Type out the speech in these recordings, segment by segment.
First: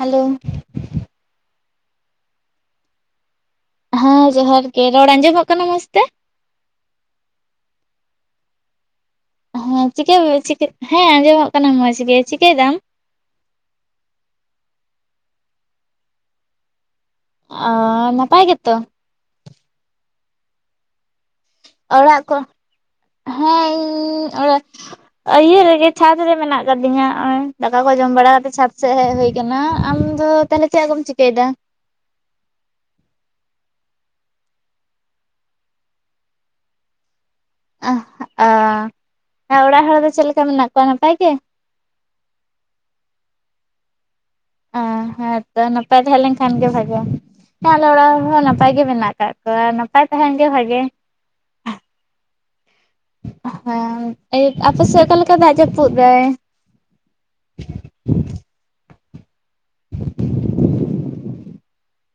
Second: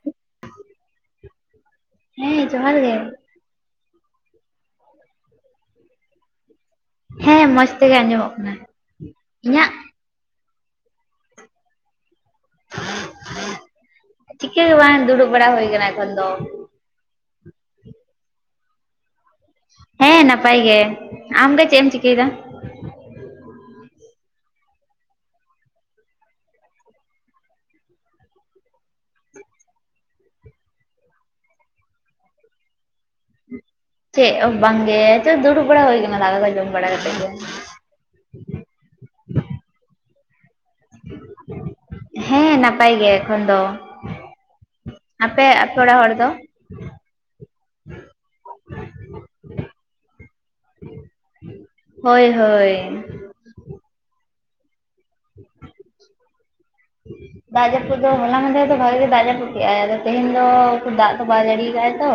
Hello ᱦᱮᱸ ᱡᱚᱦᱟᱨ ᱜᱮ᱾ ᱦᱮᱸ ᱡᱚᱦᱟᱨ ᱜᱮ, ᱨᱚᱲ ᱟᱸᱡᱚᱢᱚᱜ ᱠᱟᱱᱟ ᱢᱚᱸᱡᱽᱛᱮ? ᱦᱮᱸ ᱢᱚᱸᱡᱽ ᱛᱮᱜᱮ ᱟᱸᱡᱚᱢᱚᱜ ᱠᱟᱱᱟ᱾ ᱤᱧᱟᱹᱜ? ᱦᱮᱸ ᱪᱤᱠᱟᱹ, ᱪᱤᱠᱟᱹ ᱦᱮᱸ ᱟᱸᱡᱚᱢᱚᱜ ᱠᱟᱱᱟ ᱢᱚᱸᱡᱽ ᱜᱮ᱾ ᱪᱤᱠᱟᱹᱭᱮᱫᱟ? [unintelligible] ᱪᱤᱠᱟᱹ ᱜᱮ ᱵᱟᱝ ᱫᱩᱲᱩᱵ ᱵᱟᱲᱟ ᱦᱩᱭ ᱠᱟᱱᱟ ᱮᱠᱷᱚᱱ ᱫᱚ᱾ ᱚ ᱱᱟᱯᱟᱭ ᱜᱮᱛᱚ? ᱦᱮᱸ ᱱᱟᱯᱟᱭ ᱜᱮ, ᱟᱢ ᱜᱮ? ᱚᱲᱟᱜ ᱠᱚ, ᱦᱮᱸ ᱤᱧ ᱚᱲᱟᱜ ᱟᱭᱭᱤᱭᱟᱹ ᱨᱮᱜᱮ ᱪᱷᱟᱸᱫᱽ ᱨᱮ ᱢᱮᱱᱟᱜ ᱠᱟᱫᱤᱧᱟ ᱾ ᱱᱚᱜᱚᱭ ᱫᱟᱠᱟ ᱠᱚ ᱡᱚᱢ ᱵᱟᱲᱟ ᱠᱟᱛᱮᱜ ᱪᱷᱟᱸᱫᱽ ᱥᱮᱮᱫ ᱦᱩᱭ ᱠᱟᱱᱟ᱾ ᱟᱢ ᱫᱚ ᱛᱟᱦᱚᱞᱮ ᱪᱮᱫ ᱠᱚᱚᱢ ᱪᱤᱠᱟᱹᱭᱮᱫᱟ? ᱪᱮᱫ ᱦᱚᱸ ᱵᱟᱝᱜᱮ ᱪᱮᱫ ᱫᱩᱲᱩᱵ ᱵᱟᱲᱟ ᱦᱩᱭ ᱠᱟᱱᱟ ᱾ ᱫᱟᱠᱟ ᱠᱚ ᱡᱚᱢ ᱵᱟᱲᱟ ᱠᱟᱛᱮ ᱜᱮ᱾ ᱚᱦ ᱚᱸ ᱚᱲᱟᱜ ᱦᱚᱲ ᱫᱚ ᱪᱮᱫ ᱞᱮᱠᱟ ᱢᱮᱱᱟᱜ ᱠᱚᱣᱟ᱾ ᱱᱟᱯᱟᱭ ᱜᱮ? ᱦᱮᱸ ᱱᱟᱯᱟᱭ ᱜᱮ, ᱮᱠᱷᱚᱱ ᱫᱚ? ᱟᱯᱮ ᱦᱮᱸᱛᱚ ᱟᱯᱮ ᱚᱲᱟᱜ ᱱᱟᱯᱟᱭ ᱦᱚᱲ ᱛᱟᱦᱮᱸ ᱫᱚ ᱞᱮᱱ ᱠᱷᱟᱱ ᱜᱮ ᱵᱷᱟᱜᱮᱼᱟ ᱾ ᱦᱮᱸ ᱟᱞᱮ ᱚᱲᱟᱜ ᱨᱮᱦᱚᱸ ᱱᱟᱯᱟᱭ ᱜᱮ ᱢᱮᱱᱟᱜ ᱠᱟᱜ ᱠᱚᱣᱟ ᱾ ᱱᱟᱯᱟᱭ ᱛᱟᱦᱮᱱ ᱜᱮ ᱵᱷᱟᱜᱮᱭᱟ ᱾ ᱦᱳᱭ, ᱦᱳᱭ᱾ ᱦᱮᱸ ᱟᱯᱮ ᱥᱮᱫ ᱚᱠᱟᱞᱮᱠᱟ ᱫᱟᱜ ᱡᱟᱹᱯᱩᱫ ᱮᱫᱟᱭ ᱾ ᱫᱟᱡᱟᱯᱩᱫ ᱫᱚᱸ ᱦᱚᱞᱟ ᱥᱮᱫ ᱠᱷᱚᱱ ᱜᱮ ᱵᱷᱟᱜᱮ ᱫᱟᱡᱟᱯᱩᱫᱟ-ᱭ᱾ ᱮᱫᱟᱭ ᱟᱫᱚ ᱛᱮᱦᱮᱧ ᱫᱚᱸ ᱫᱟᱜ ᱫᱚ ᱵᱟᱭ ᱡᱟᱹᱲᱤ ᱼᱭᱟ᱾ ᱟᱠᱟ ᱫᱟ ᱛᱚ᱾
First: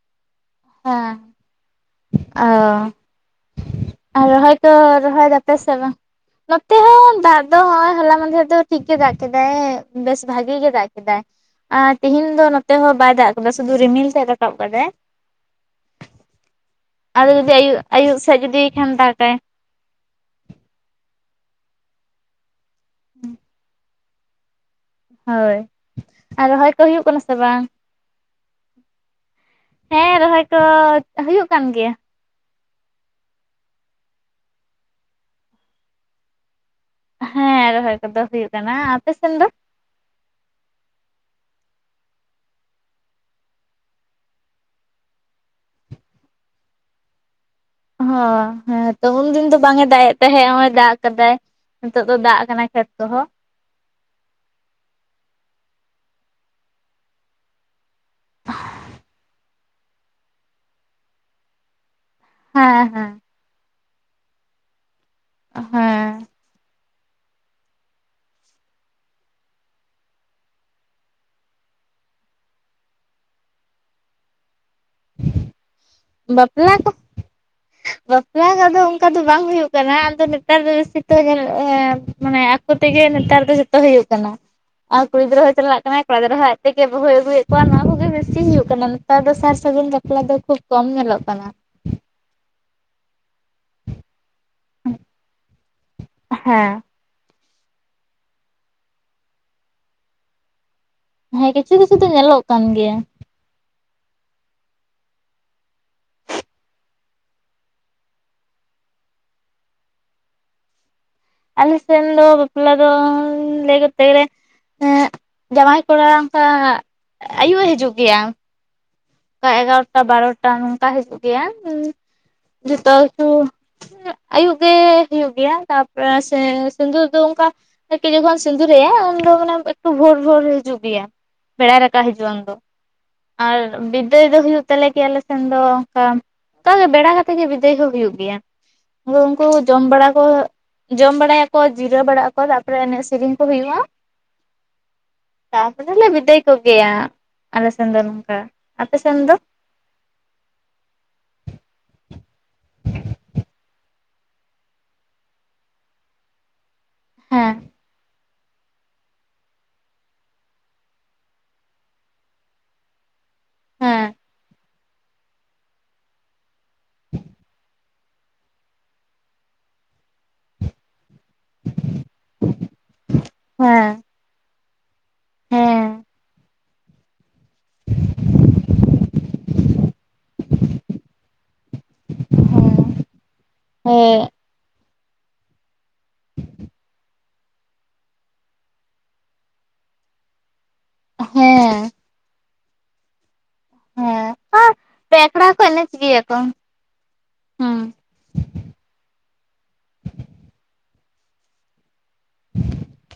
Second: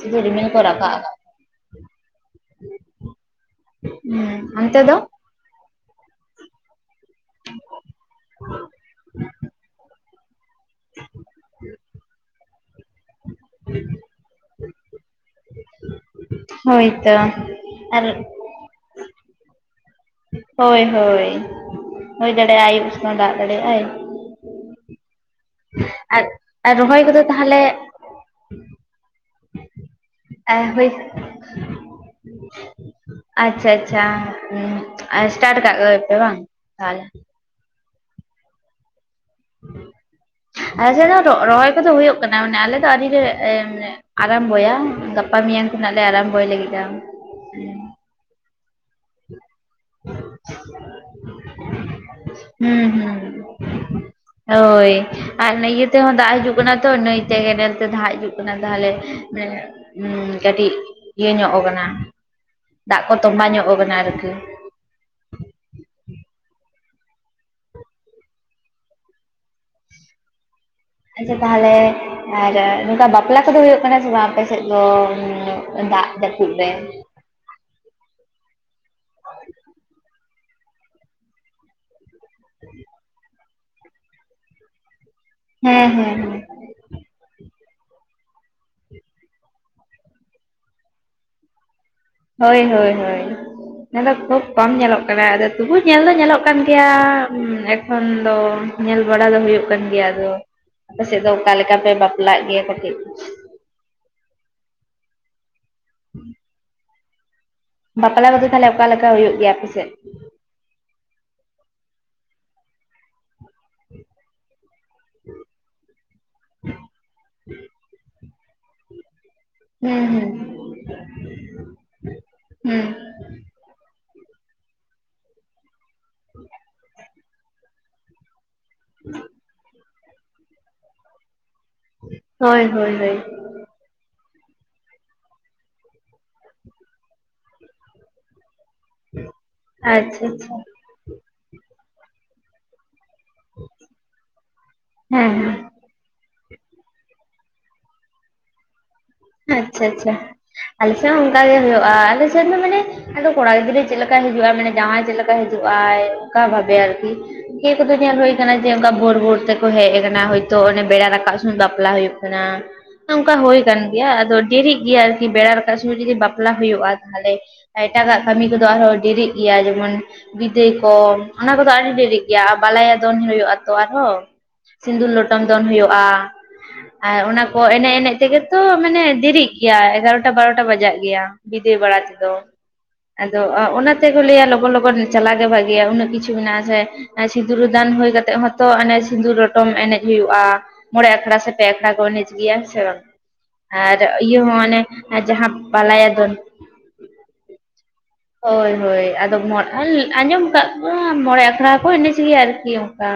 ᱥᱩᱫᱷᱩ ᱨᱤᱢᱤᱞ ᱠᱚ ᱨᱟᱠᱟᱵ ᱦᱮᱸ ᱟᱠᱟᱫ ᱚᱸ᱾ ᱟᱨ ᱦᱩᱸ ᱨᱚᱦᱚᱭ ᱠᱚ ᱚᱱᱛᱮ ᱫᱚ ᱨᱚᱦᱚᱭ ᱫᱟᱯᱮ ᱥᱮ ᱵᱟᱝ? ᱱᱚᱛᱮ ᱦᱚᱸ ᱫᱟᱜ ᱫᱚ ᱱᱚᱳᱸᱭ, ᱦᱚᱞᱟ ᱢᱟᱸᱫᱷᱮᱨ ᱫᱚ ᱴᱷᱤᱠ ᱜᱮ ᱫᱟᱜ ᱠᱮᱫᱟᱭ᱾ ᱵᱮᱥ ᱵᱷᱽᱟᱜᱤ ᱜᱮ ᱫᱟᱜ ᱠᱮᱫᱟᱭ ᱾ ᱟᱨ ᱛᱤᱦᱤᱧ ᱫᱚ ᱱᱚᱛᱮ ᱦᱚᱸ ᱵᱟᱭ ᱫᱟᱜ ᱠᱟᱫᱟ᱾ ᱥᱩᱫᱷᱩ ᱨᱤᱢᱤᱞ ᱥᱮᱫ ᱨᱟᱠᱟᱵ ᱠᱟᱫᱟᱭ ᱾ [inaudible] ᱦᱳᱭᱛᱚ ᱟᱫᱚ ᱡᱩᱫᱤ ᱟᱭᱩᱵ, ᱟᱨ ᱟᱭᱩᱵ ᱥᱮᱫ ᱡᱩᱫᱤ ᱠᱷᱟᱱᱮ ᱫᱟᱜᱟᱭ᱾ ᱦᱳᱭ, ᱦᱳᱭ ᱦᱩᱭᱳᱭ ᱫᱟᱲᱮᱭᱟ-ᱜ ᱟᱭ᱾ ᱟᱭᱩᱵ ᱥᱮᱫ ᱫᱟᱜ ᱫᱟᱲᱮᱭᱟᱜᱼᱟᱭ ᱾ ᱦᱳᱭ ᱟᱨ ᱟᱨ ᱠᱚ ᱦᱩᱭᱩᱜ ᱨᱚᱦᱚᱭ ᱠᱟᱱᱟ ᱠᱚᱼᱫᱚ ᱥᱮ ᱛᱟᱦᱚᱞᱮ᱾ ᱵᱟᱝ? ᱦᱮᱸ ᱨᱚᱦᱚᱭ ᱠᱚ ᱮᱸ ᱦᱳᱭ ᱦᱩᱭᱩᱜ ᱠᱟᱱ ᱜᱮᱭᱟ᱾ ᱟᱪᱪᱷᱟ - ᱟᱪᱪᱷᱟ ᱟᱥᱴᱟᱴ ᱠᱟᱜ ᱜᱮᱯᱮ ᱵᱟᱝ? ᱛᱟᱦᱞᱮ ᱦᱮᱸ ᱨᱚᱦᱚᱭ ᱠᱚᱼᱫᱚ ᱦᱩᱭᱩᱜ ᱠᱟᱱᱟ᱾ ᱟᱯᱮᱥᱱ ᱫᱚ᱾ ᱟᱞᱮ ᱥᱮᱫ ᱫᱚ ᱨᱚᱦᱚᱭ ᱠᱚᱼᱫᱚ ᱦᱩᱭᱩᱜ ᱠᱟᱱᱟ᱾ ᱢᱟᱱᱮ ᱟᱞᱮ ᱫᱚ ᱟᱹᱩᱰᱤᱜᱮ ᱟᱨᱟᱢᱵᱚᱭᱼᱟ᱾ ᱜᱟᱯᱟ ᱢᱮᱭᱟᱝ ᱛᱮᱱᱟᱜ ᱞᱮ ᱟᱨᱟᱢᱵᱚᱭ᱾ ᱞᱟᱹᱜᱤᱫᱼᱟ᱾ ᱦᱚᱭ ᱦᱮᱸ ᱛᱚ ᱩᱱᱫᱤᱱ ᱫᱚ ᱵᱟᱝ ᱮ ᱫᱟᱜ ᱮ ᱛᱟᱦᱮᱸᱜ ᱱᱚ-ᱚᱳ᱾ ᱫᱟᱜ ᱟᱠᱟᱫᱟᱭ ᱱᱤᱛᱚᱜ ᱫᱚ ᱫᱟᱜ ᱠᱟᱱᱟ ᱠᱷᱮᱛ ᱦᱩᱸ ᱦᱩᱸ ᱠᱚᱦᱚᱸ ᱾ ᱦᱳᱭ ᱟᱨ ᱱᱟ. ᱭᱟᱹ ᱛᱮᱦᱚᱸ ᱫᱟᱜ ᱦᱤᱡᱩᱼᱜ ᱠᱟᱱᱟ ᱾ᱛᱚ ᱱᱟᱹᱭᱛᱮ ᱨᱮᱦᱚᱸ ᱫᱟᱜ ᱦᱤᱡᱩᱜ ᱠᱟᱱᱟ᱾ ᱛᱟᱦᱚᱞᱮ ᱠᱟᱹᱴᱤᱡ ᱤᱭᱟᱹ ᱧᱚᱜ ᱟᱠᱟᱱᱟ ᱦᱮᱸ ᱾ ᱫᱟᱜ ᱦᱮᱸ ᱠᱚ ᱛᱚᱢᱵᱟ ᱧᱚᱜ ᱟᱠᱟᱱᱟ᱾ ᱟᱨᱠᱤ ᱦᱮᱸ ᱟᱪᱪᱮ ᱛᱟᱦᱚᱞᱮ ᱟᱨ ᱱᱚᱝᱠᱟ ᱵᱟᱯᱞᱟ ᱠᱚᱼᱫᱚ ᱦᱩᱭᱩᱜ ᱠᱟᱱᱟ ᱾ᱥᱮ ᱵᱟᱝ ᱟᱯᱮ ᱥᱮᱫ ᱫᱚ ᱾ᱫᱟᱜ ᱡᱟᱹᱯᱩᱫ ᱨᱮ? ᱵᱟᱯᱞᱟ ᱠᱚ ᱵᱟᱯᱞᱟ ᱠᱚᱫᱚ ᱚᱱᱠᱟ ᱫᱚ ᱵᱟᱝ ᱦᱩᱭᱩᱜ ᱠᱟᱱᱟ, ᱟᱫᱚ ᱱᱮᱛᱟᱨ ᱫᱚ ᱵᱮᱥᱤ ᱛᱚ ᱧᱮᱞᱚᱜ ᱮᱸ ᱢᱟᱱᱮ ᱟᱠᱚ ᱛᱮᱜᱮ ᱱᱮᱛᱟᱨ ᱫᱚ ᱡᱚᱛᱚ ᱦᱩᱭᱩᱜ ᱠᱟᱱᱟ, ᱟᱨ ᱠᱩᱲᱤ ᱜᱤᱫᱽᱨᱟᱹ ᱦᱚᱸᱭ ᱪᱟᱞᱟᱜ ᱦᱮᱸ ᱦᱮᱸ ᱠᱟᱱᱟᱭ ᱠᱚᱲᱟ ᱜᱤᱫᱽᱨᱟᱹ ᱦᱮᱸ ᱦᱚᱸ ᱟᱡ ᱟᱡ ᱛᱮᱜᱮ ᱵᱟᱦᱩᱭ ᱟᱹᱜᱩᱭᱮᱫ ᱠᱚᱣᱟ ᱱᱚᱣᱟ ᱠᱚᱜᱮ ᱵᱮᱥᱤ ᱦᱩᱭᱩᱜ ᱠᱟᱱᱟ, ᱱᱮᱛᱟᱨ ᱫᱚ ᱥᱟᱨ ᱥᱟᱹᱜᱩᱱ ᱵᱟᱯᱞᱟ ᱫᱚ ᱠᱷᱩᱵ ᱠᱚᱢ ᱧᱮᱞᱚᱜ ᱠᱟᱱᱟ ᱾ ᱦᱳᱭ ᱦᱳᱭ ᱦᱳᱭ, ᱚᱱᱟ ᱫᱚ ᱠᱷᱩᱵ ᱠᱚᱢ ᱧᱮᱞᱚᱜ ᱠᱟᱱᱟ, ᱟᱫᱚ ᱛᱚᱵᱩ ᱧᱮᱞ ᱫᱚ ᱧᱮᱞᱚᱜ ᱠᱟᱱ ᱦᱮᱸ ᱜᱮᱭᱟ ᱾ ᱦᱮ ᱮᱠᱷᱚᱱ ᱫᱚ ᱧᱮᱞ ᱵᱟᱲᱟ ᱫᱚ ᱦᱩᱭᱩᱜ ᱠᱟᱱ ᱜᱮᱭᱟ ᱟᱫᱚ᱾ ᱟᱯᱮ ᱥᱮᱫ ᱫᱚ ᱦᱮᱸ ᱚᱠᱟ ᱠᱤᱪᱷᱩ ᱞᱮᱠᱟ ᱯᱮ ᱠᱤᱪᱷᱩ ᱫᱚ ᱵᱟᱯᱞᱟᱜ ᱧᱮᱞᱚᱜ ᱠᱟᱱ ᱜᱮᱭᱟ ᱠᱟᱹᱴᱤᱡ ᱵᱟᱯᱞᱟ ᱠᱚᱫᱚ ᱛᱟᱦᱚᱞᱮ ᱚᱠᱟ ᱞᱮᱠᱟ ᱦᱩᱭᱩᱜ ᱜᱮᱭᱟ ᱟᱯᱮ ᱥᱮᱫ? ᱟᱞᱮ ᱥᱮᱱ ᱫᱚ ᱵᱟᱯᱞᱟ ᱫᱚ [unintelligible] ᱛᱮᱜᱮ ᱮᱸ ᱡᱟᱶᱟᱭ ᱠᱚᱲᱟ ᱚᱱᱠᱟ ᱟᱭᱩᱵ ᱮ ᱦᱤᱡᱩᱜ ᱜᱮᱭᱟ ᱾ ᱚᱱᱠᱟ ᱮᱜᱟᱨᱚᱴᱟ ᱦᱩᱸ ᱦᱩᱸ ᱵᱟᱨᱚᱴᱟ ᱱᱚᱝᱠᱟ ᱦᱤᱡᱩᱜ ᱜᱮᱭᱟ ᱦᱩᱸ᱾ ᱦᱩᱸ ᱡᱚᱛᱚ ᱠᱤᱪᱷᱩ ᱟᱭᱩᱵ ᱜᱮ ᱦᱩᱭᱩᱜ ᱜᱮᱭᱟ, ᱛᱟᱯ ᱮ ᱥᱮ ᱥᱤᱸᱫᱩᱨ ᱫᱚ ᱚᱱᱠᱟ ᱱᱟᱭᱠᱮ ᱡᱚᱠᱷᱚᱱ ᱥᱤᱸᱫᱩᱨ ᱮᱜᱟᱭ ᱩᱱ ᱫᱚ ᱢᱟᱱᱮ ᱵᱷᱳᱨ ᱵᱷᱳᱨ ᱦᱤᱡᱩᱜ ᱜᱮᱭᱟ, ᱵᱮᱲᱟ ᱨᱟᱠᱟᱵ ᱦᱤᱡᱩᱜ-ᱟ ᱩᱱ ᱫᱚ ᱦᱳᱭ ᱦᱳᱭ ᱦᱳᱭ ᱟᱨ ᱵᱤᱫᱟᱹᱭ ᱫᱚ ᱦᱩᱭᱩᱜ ᱛᱟᱞᱮ ᱜᱮᱭᱟ ᱟᱞᱮ ᱥᱮᱱ ᱫᱚ ᱚᱱᱠᱟ, ᱚᱱᱠᱟ ᱜᱮ ᱵᱮᱲᱟ ᱠᱟᱛᱮ ᱜᱮ ᱵᱤᱫᱟᱹᱭ ᱦᱚᱸ ᱦᱩᱭᱩᱜ ᱜᱮᱭᱟ ᱾ ᱫᱚ ᱩᱱᱠᱩ ᱡᱚᱢ ᱵᱟᱲᱟ ᱭᱟᱠᱚ ᱟᱪᱪᱷᱟ ᱟᱪᱪᱷᱟ ᱡᱚᱢ ᱵᱟᱲᱟᱭᱟᱠᱚ ᱡᱤᱨᱟᱹ ᱮ ᱵᱟᱲᱟᱜ ᱟᱠᱚ ᱛᱟᱯᱚᱨᱮ ᱮᱱᱮᱡ ᱥᱮᱨᱮᱧ ᱦᱩᱭᱩᱜᱼᱟ ᱦᱮᱸ ᱦᱮᱸ [inaudible] ᱟᱫᱚᱞᱮ ᱵᱤᱫᱟᱹᱭ ᱠᱚᱜᱮᱭᱟ ᱟᱞᱮ ᱥᱮᱱ ᱫᱚ ᱱᱚᱝᱠᱟ, ᱟᱯᱮ ᱥᱮᱱ ᱫᱚ? ᱟᱪᱪᱷᱟ ᱟᱪᱪᱷᱟ ᱟᱞᱮᱥᱮᱫ ᱦᱚᱸ ᱚᱱᱠᱟ ᱜᱮ ᱦᱩᱭᱩᱜ-ᱟ, ᱟᱞᱮ ᱥᱮᱫ ᱫᱚ ᱢᱟᱱᱮ ᱟᱫᱚ ᱠᱚᱲᱟ ᱜᱤᱫᱽᱨᱟᱹ ᱪᱮᱫ ᱞᱮᱠᱟᱭ ᱦᱤᱡᱩᱜᱼᱟ ᱢᱟᱱᱮ ᱡᱟᱶᱟᱭ ᱪᱮᱫ ᱞᱮᱠᱟᱭ ᱦᱤᱡᱩᱜ ᱟᱭ ᱚᱱᱠᱟ ᱵᱷᱟᱵᱮ ᱦᱮᱸ ᱤᱭᱟᱹ ᱠᱚᱫᱚ ᱧᱮᱞ ᱦᱩᱭ ᱡᱮ ᱚᱱᱠᱟ ᱵᱷᱳᱨ ᱵᱷᱳᱨ ᱛᱮᱠᱚ ᱦᱮᱡ ᱟᱠᱟᱱᱟ ᱦᱚᱭᱛᱳ ᱚᱱᱮ ᱵᱮᱲᱟ ᱨᱟᱠᱟᱵ ᱥᱚᱢᱚᱭ ᱵᱟᱯᱞᱟ ᱦᱩᱭᱩᱜ ᱠᱟᱱᱟ ᱾ ᱚᱱᱠᱟ ᱦᱩᱭ ᱟᱠᱟᱱ ᱜᱮᱭᱟ ᱦᱮᱸ ᱟᱫᱚ ᱰᱮᱨᱤᱜ ᱜᱮᱭᱟ ᱟᱨᱠᱤ ᱵᱮᱲᱟ ᱨᱟᱠᱟᱵ ᱥᱚᱢᱚᱭ ᱡᱩᱫᱤ ᱵᱟᱯᱞᱟ ᱦᱩᱭᱩᱜᱼᱟ, ᱛᱟᱦᱚᱞᱮ ᱮᱴᱟᱜᱟᱜ ᱠᱟᱹᱢᱤ ᱠᱚᱫᱚ ᱟᱨᱦᱚᱸ ᱰᱮᱨᱤᱜ ᱜᱮᱭᱟ ᱡᱮᱢᱚᱱ ᱵᱤᱫᱟᱹᱭ ᱠᱚ᱾ ᱚᱱᱟ ᱠᱚᱫᱚ ᱟᱹᱰᱤ ᱵᱮᱨᱤᱜ ᱜᱮᱭᱟ, ᱵᱟᱞᱟᱭᱟ ᱫᱚᱱ ᱦᱳᱭᱳᱜ ᱟᱛᱚ ᱦᱮᱸ ᱟᱨᱦᱚᱸ᱾ ᱥᱤᱸᱫᱩᱨ ᱞᱚᱴᱚᱢ ᱫᱚᱱ ᱦᱮᱸ ᱦᱳᱭᱳᱜ-ᱟ ᱟᱨ ᱚᱱᱟ ᱠᱚ ᱮᱱᱮᱡ ᱮᱱᱮᱡ ᱛᱮᱜᱮ ᱛᱚ ᱢᱟᱱᱮ ᱰᱮᱨᱤᱜ ᱜᱮᱭᱟ ᱮᱜᱟᱨᱳᱴᱟ ᱵᱟᱨᱳᱴᱟ ᱵᱟᱡᱟᱜ ᱜᱮᱭᱟ᱾ ᱵᱤᱫᱟᱹᱭ ᱵᱟᱲᱟ ᱛᱮᱫᱚ, ᱟᱫᱚ ᱚᱱᱟ ᱛᱮᱠᱚ ᱦᱮᱸ ᱞᱟ. ᱭᱟ ᱞᱚᱜᱚᱱ ᱞᱚᱜᱚᱱ ᱪᱟᱞᱟᱜ ᱜᱮ ᱵᱷᱟᱜᱮᱭᱟ ᱩᱱᱟᱹᱜ ᱠᱤᱪᱷᱩ ᱢᱮᱱᱟᱜᱼᱟ ᱥᱮ ᱥᱤᱸᱫᱽᱨᱟ. ᱫᱟᱱ ᱦᱳᱭ ᱠᱟᱛᱮᱜ ᱦᱚᱸᱛᱚ ᱚᱱᱮ ᱥᱤᱸᱫᱩᱨ ᱞᱚᱴᱚᱢ ᱮᱱᱮᱡ ᱦᱩᱭᱩᱜᱼᱟ᱾ ᱢᱚᱲᱮ ᱦᱮᱸ ᱟᱠᱷᱲᱟ ᱥᱮ ᱯᱮ ᱦᱮᱸ ᱟᱠᱷᱲᱟ ᱠᱚ ᱮᱱᱮᱡᱽ ᱜᱮᱭᱟ ᱥᱮ ᱵᱟᱝ᱾ ᱟᱨ ᱦᱮᱸ ᱤᱭᱟᱹ ᱦᱚᱸ ᱟᱨ ᱢᱟᱱᱮ ᱯᱮ ᱟᱠᱷᱲᱟ ᱡᱟᱸᱦᱟᱸ ᱠᱚ ᱮᱱᱮᱡ ᱵᱟᱞᱟᱭᱟ ᱜᱮᱭᱟ ᱫᱚᱱ ᱠᱚ ᱦᱩᱸ ᱦᱳᱭ ᱦᱳᱭ ᱟᱫᱚ ᱟᱸᱡᱚᱢ ᱠᱟᱜ ᱠᱚᱣᱟ ᱢᱚᱬᱮ ᱟᱠᱷᱲᱟ ᱠᱚ ᱮᱱᱮᱡ ᱜᱮᱭᱟ ᱟᱨᱠᱤ ᱚᱱᱠᱟ᱾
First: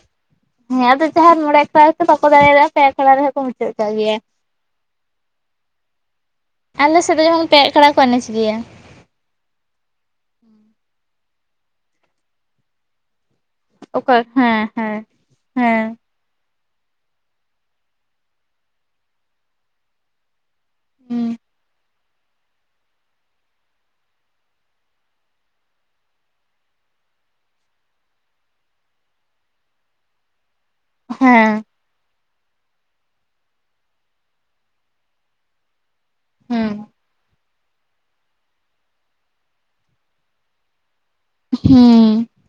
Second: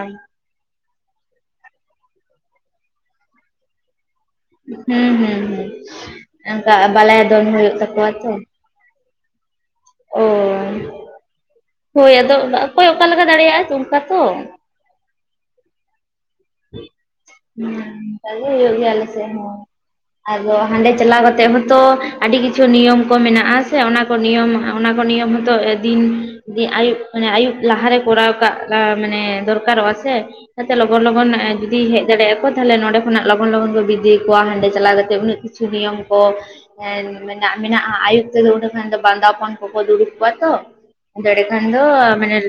ᱦᱮᱸ ᱟᱫᱚ ᱡᱟᱸᱦᱟᱸᱭ ᱢᱚᱲᱮ ᱟᱠᱷᱲᱟ ᱵᱟᱠᱚ ᱫᱟᱲᱮᱭᱟᱫᱟ ᱯᱮ ᱟᱠᱷᱲᱟ ᱨᱮᱦᱚᱸ ᱠᱚ ᱢᱩᱪᱟᱹᱜ ᱠᱟᱜ ᱜᱮᱭᱟ᱾ ᱦᱩᱸ ᱦᱩᱸ [inaudible] ᱟᱞᱮ ᱥᱮᱫ ᱫᱚ ᱵᱟᱞᱟᱭᱟ ᱫᱚᱱ ᱡᱮᱢᱚᱱ ᱯᱮ ᱦᱳᱭᱳᱜ ᱟᱠᱷᱲᱟ ᱠᱚ ᱛᱟᱠᱚᱣᱟ ᱾ ᱮᱱᱮᱡ ᱜᱮᱭᱟ ᱚ, ᱦᱳᱭ ᱟᱫᱚ ᱚᱠᱚᱭ ᱚᱠᱟ ᱞᱮᱠᱟ ᱫᱟᱲᱮᱭᱟᱜᱼᱟ᱾ ᱛᱩᱢᱠᱟ ᱛᱚ ᱚᱠᱚᱭ ᱦᱮᱸ ᱦᱮᱸ ᱦᱮᱸ ᱩᱱᱠᱟ ᱜᱮ ᱦᱩᱭᱩᱜ ᱜᱮᱭᱟ ᱟᱞᱮ ᱥᱮᱜ ᱦᱚᱸ᱾ ᱟᱡᱽ ᱵᱟᱵᱟ ᱦᱟᱸᱱᱰᱮ ᱪᱟᱞᱟᱣ ᱠᱟᱛᱮᱜ ᱦᱚᱸᱛᱚ ᱟᱹᱰᱤ ᱠᱤᱪᱷᱩ ᱱᱤᱭᱚᱢ ᱠᱚ ᱢᱮᱱᱟᱜᱼᱟ ᱥᱮ ᱚᱱᱟᱠᱚ ᱱᱤᱭᱚᱢ ᱚᱱᱟᱠᱚ ᱱᱤᱭᱚᱢ ᱦᱚᱛᱚ ᱫᱤᱱ ᱡᱤ ᱟᱭᱩᱵ ᱟᱭᱩᱵ ᱞᱟᱦᱟᱨᱮ ᱠᱚᱨᱟᱣ ᱠᱟᱜ ᱠᱟ ᱢᱟᱱᱮ ᱫᱚᱨᱠᱟᱨᱚᱜᱼᱟ ᱥᱮ ᱚᱱᱟᱛᱮ ᱞᱚᱜᱚᱱ ᱞᱚᱜᱚᱱ ᱦᱮᱸ ᱡᱩᱫᱤ ᱦᱮᱡᱽ ᱫᱟᱲᱮ ᱟᱠᱚ ᱛᱟᱦᱚᱞᱮ ᱱᱚᱰᱮ ᱠᱷᱚᱱᱟᱜ ᱞᱚᱜᱚᱱ ᱞᱚᱜᱚᱱ ᱠᱚ ᱵᱤᱫᱟᱹᱭ ᱠᱚᱣᱟ ᱦᱟᱸᱱᱰᱮ ᱪᱟᱞᱟᱣ ᱠᱟᱛᱮ ᱩᱱᱟᱹᱜ ᱠᱤᱪᱷᱩ ᱱᱤᱭᱚᱢ ᱠᱚ ᱦᱮᱸ ᱢᱮᱱᱟᱜᱼᱟ ᱟᱭᱩᱵ ᱛᱮᱫᱚ ᱩᱱᱟᱹᱜ ᱜᱟᱱ ᱫᱚᱵᱟᱝ ᱵᱟᱸᱫᱟᱯᱚᱱ ᱠᱚᱠᱚ ᱫᱩᱲᱩᱵ ᱠᱚᱣᱟ ᱛᱚ᱾ [unintelligible] ᱠᱷᱟᱱ ᱫᱚ ᱦᱩᱸ ᱢᱟᱱᱮ ᱦᱮᱸ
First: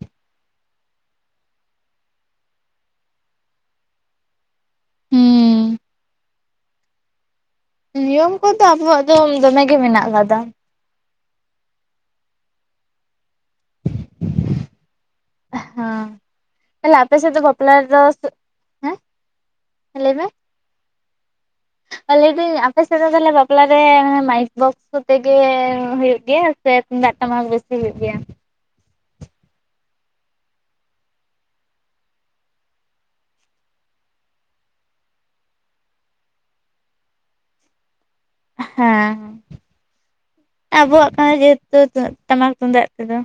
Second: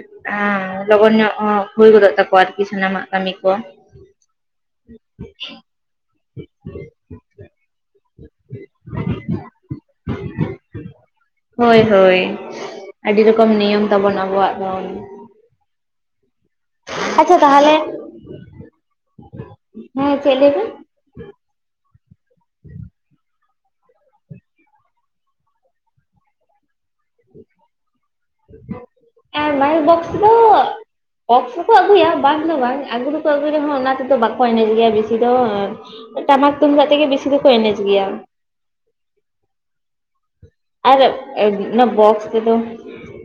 ᱞᱚᱜᱚᱱ ᱧᱚᱜ ᱦᱳᱭ ᱜᱚᱫᱚᱜ ᱛᱟᱠᱚᱣᱟ ᱟᱨᱠᱤ ᱥᱟᱱᱟᱢᱟᱜ ᱠᱟᱹᱢᱤ ᱠᱚ ᱾ [inaudible] ᱱᱤᱭᱚᱢ ᱠᱚᱫᱚ ᱟᱵᱚᱣᱟᱜ ᱫᱚ ᱫᱚᱢᱮ ᱜᱮ ᱢᱮᱱᱟᱜ ᱟᱠᱟᱫᱟ ᱾ ᱦᱳᱭ, ᱦᱳᱭ ᱟᱹᱰᱤ ᱨᱚᱠᱚᱢ ᱱᱤᱭᱚᱢ ᱛᱟᱵᱚᱱ ᱟᱵᱚᱣᱟᱜ ᱫᱚ ᱾ ᱦᱮᱸ ᱛᱟᱦᱚᱞᱮ ᱟᱯᱮ ᱥᱮᱫ ᱫᱚ ᱵᱟᱯᱞᱟ ᱛᱟᱦᱚᱞᱮ ᱨᱮᱫᱚ ᱦᱮᱸ ᱞᱟᱹᱭ ᱢᱮ ᱾ [inaudible] ᱞᱟᱹᱭ ᱫᱤᱧ ᱟᱯᱮ ᱥᱮᱫ ᱨᱮᱫᱚ ᱞᱮ ᱵᱟᱯ ᱞᱟ ᱨᱮ ᱢᱟᱭᱤᱠ ᱵᱚᱠᱥ ᱠᱚᱛᱮ ᱜᱮ ᱦᱳᱭᱳᱜ ᱜᱮᱭᱟ ᱥᱮ ᱛᱩᱢᱫᱟᱜ ᱴᱟᱢᱟᱠ ᱵᱮᱥᱤ ᱦᱩᱭᱩᱜ ᱜᱮᱭᱟ? ᱟᱨ ᱢᱟᱭᱤᱠ ᱵᱚᱠᱥ ᱫᱚ ᱵᱚᱠᱥ ᱦᱚᱸᱠᱚ ᱟᱹᱜᱩᱭᱟ ᱵᱟᱝ ᱫᱚ ᱵᱟᱝ ᱟᱹᱜᱩ ᱫᱚᱠᱚ ᱟᱹᱜᱩᱭ ᱨᱮᱸᱦᱚᱸ ᱚᱱᱟ ᱛᱮᱫᱚ ᱵᱟᱠᱚ ᱮᱱᱮᱡ ᱜᱮᱭᱟ ᱵᱮᱥᱤ ᱫᱚ ᱾ ᱴᱟᱢᱟᱠ ᱛᱩᱢᱫᱟᱜ ᱛᱮᱜᱮ ᱵᱮᱥᱤ ᱫᱚᱠᱚ ᱮᱱᱮᱡᱽ ᱜᱮᱭᱟ᱾ ᱦᱮᱸ ᱟᱨ ᱟᱵᱚᱣᱟᱜ ᱠᱟᱱᱟ, ᱡᱮᱦᱮᱛᱩ ᱚᱱᱟ ᱵᱚᱠᱥ ᱴᱟᱢᱟᱠ ᱛᱮᱫᱚ ᱛᱩᱢᱫᱟᱜ ᱛᱮᱫᱚ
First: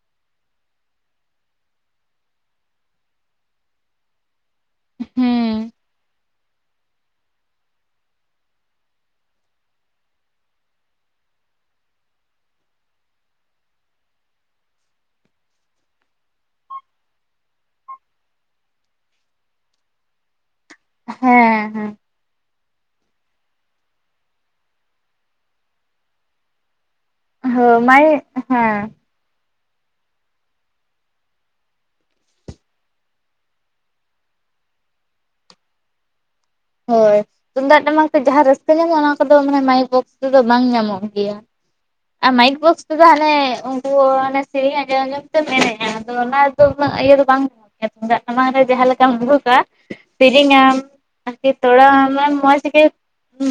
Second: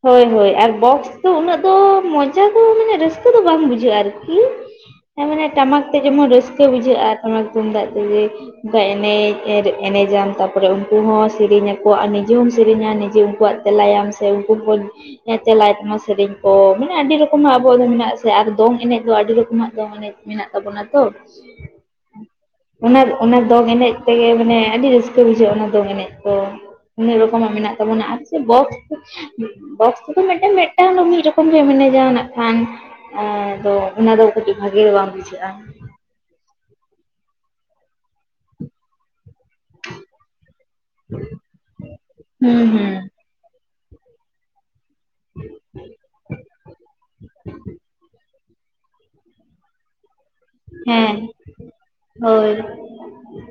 ᱦᱳᱭ, ᱦᱳᱭ ᱟᱨ ᱵᱚᱠᱥ ᱫᱚ ᱩᱱᱟᱹᱜ ᱫᱚ ᱢᱚᱡᱟ ᱫᱚ ᱢᱟᱱᱮ ᱨᱟᱹᱥᱠᱟᱹ ᱫᱚ ᱵᱟᱝ ᱵᱩᱡᱷᱟᱹᱜᱼᱟ ᱟᱨᱠᱤ ᱢᱟᱱᱮ ᱦᱩᱸ ᱴᱟᱢᱟᱠ ᱛᱮ ᱡᱮᱢᱚᱱ ᱨᱟᱹᱥ ᱠᱟᱹ ᱜᱮ ᱵᱩᱡᱷᱟᱹᱜᱼᱟ, ᱴᱟᱢᱟᱠ ᱛᱩᱢᱫᱟᱜ ᱛᱮᱜᱮ ᱮᱱᱮᱡᱽ, ᱮᱱᱮᱡᱟᱢ ᱛᱟᱨᱯᱚᱨᱮ ᱩᱱᱠᱩ ᱦᱚᱸ ᱥᱮᱨᱮᱧᱟᱚ ᱟᱨ ᱱᱤᱡᱮ ᱦᱚᱸᱢ ᱥᱮᱨᱮᱧᱟ ᱱᱤᱡᱮ ᱩᱱᱠᱩᱣᱟᱜ ᱛᱮᱞᱟᱭᱟᱢ ᱥᱮᱜ ᱩᱱᱠᱩ ᱦᱚᱸᱠᱚ ᱦᱮᱸ ᱛᱮᱞᱟᱭ ᱛᱟᱢᱟ ᱥᱮᱨᱮᱧ ᱠᱚ ᱢᱟᱱᱮ ᱟᱹᱰᱤ ᱨᱚᱠᱚᱢᱟᱜ ᱟᱵᱚᱣᱟᱜ ᱫᱚ ᱢᱮᱱᱟᱜᱼᱟ ᱥᱮ ᱟᱨ ᱫᱚᱝ ᱮᱱᱮᱡᱽ ᱫᱚ ᱟᱹᱰᱤ ᱨᱚᱠᱚᱢᱟᱜ ᱫᱚᱝ ᱮᱱᱮᱡᱽ ᱢᱮᱱᱟᱜ ᱛᱟᱵᱚᱱᱟ ᱛᱚ᱾ ᱦᱮᱸ ᱦᱮᱸ ᱚᱱᱟ, ᱚᱱᱟ ᱫᱚᱝ ᱮᱱᱮᱡ ᱛᱮᱜᱮ ᱢᱟᱱᱮ ᱟᱹᱰᱤ ᱨᱟᱹᱥᱠᱟᱹ ᱵᱩᱡᱷᱟᱹᱜᱼᱟ, ᱚᱱᱟ ᱫᱚᱝ ᱮᱱᱮᱡᱽ ᱠᱚ ᱾ ᱟ. ᱰᱤ ᱨᱚᱠᱚᱢᱟᱜ ᱦᱳᱭ ᱢᱮᱱᱟᱜ ᱛᱟᱵᱚᱱᱟ ᱢᱟᱭ ᱟᱨ ᱥᱮ ᱵᱚᱠᱥ ᱦᱮᱸ ᱵᱚᱠᱥ ᱫᱚ ᱢᱤᱫᱴᱟᱝ, ᱢᱤᱫᱴᱟᱝ ᱢᱤᱫ ᱨᱚᱠᱚᱢ ᱜᱮᱢ ᱮᱱᱮᱡᱟ ᱱᱟᱜ ᱠᱷᱟᱱ ᱦᱮᱸ ᱫᱚ ᱚᱱᱟ ᱫᱚ ᱠᱟᱹᱴᱤᱡ ᱵᱷᱟᱜᱮ ᱜᱮ ᱵᱟᱝ ᱵᱩᱡᱷᱟᱹᱜᱼᱟ ᱾ ᱦᱳᱭ ᱛᱩᱢᱫᱟᱜ ᱴᱟᱢᱟᱠ ᱛᱮ ᱡᱟᱸᱦᱟᱸ ᱨᱟᱹᱥᱠᱟᱹ ᱧᱟᱢᱚᱜ ᱢᱟᱭᱤᱠ ᱵᱚᱠᱥ ᱛᱮᱫᱚ ᱵᱟᱝ ᱧᱟᱢᱚᱜ ᱜᱮᱭᱟ, ᱟᱨ ᱦᱩᱸ ᱢᱟᱭᱤᱠ ᱵᱚᱠᱥ ᱛᱮ ᱦᱩᱸ ᱦᱟᱱᱮ ᱩᱱᱠᱩ ᱦᱟᱱᱮ ᱥᱮᱨᱮᱧ ᱟᱸᱡᱚᱢ, ᱟᱸᱡᱚᱢ ᱯᱮ ᱮᱱᱮᱡᱼᱟ ᱟᱫᱚ ᱚᱱᱟ ᱫᱚ ᱩᱱᱟᱹᱜ ᱤᱭᱟᱹ ᱫᱚ ᱵᱟᱝ ᱛᱩᱢᱫᱟᱜ ᱥᱟᱢᱟᱝ ᱨᱮ ᱡᱟᱸᱦᱟᱸ ᱞᱮᱠᱟᱢ ᱞᱩᱦᱩᱜᱟ ᱥᱮᱨᱮᱧᱟᱢ ᱦᱮᱸ ᱛᱚᱲᱟᱣᱟᱜ ᱢᱮ ᱦᱳᱭ ᱢᱚᱸᱡᱽ ᱜᱮ,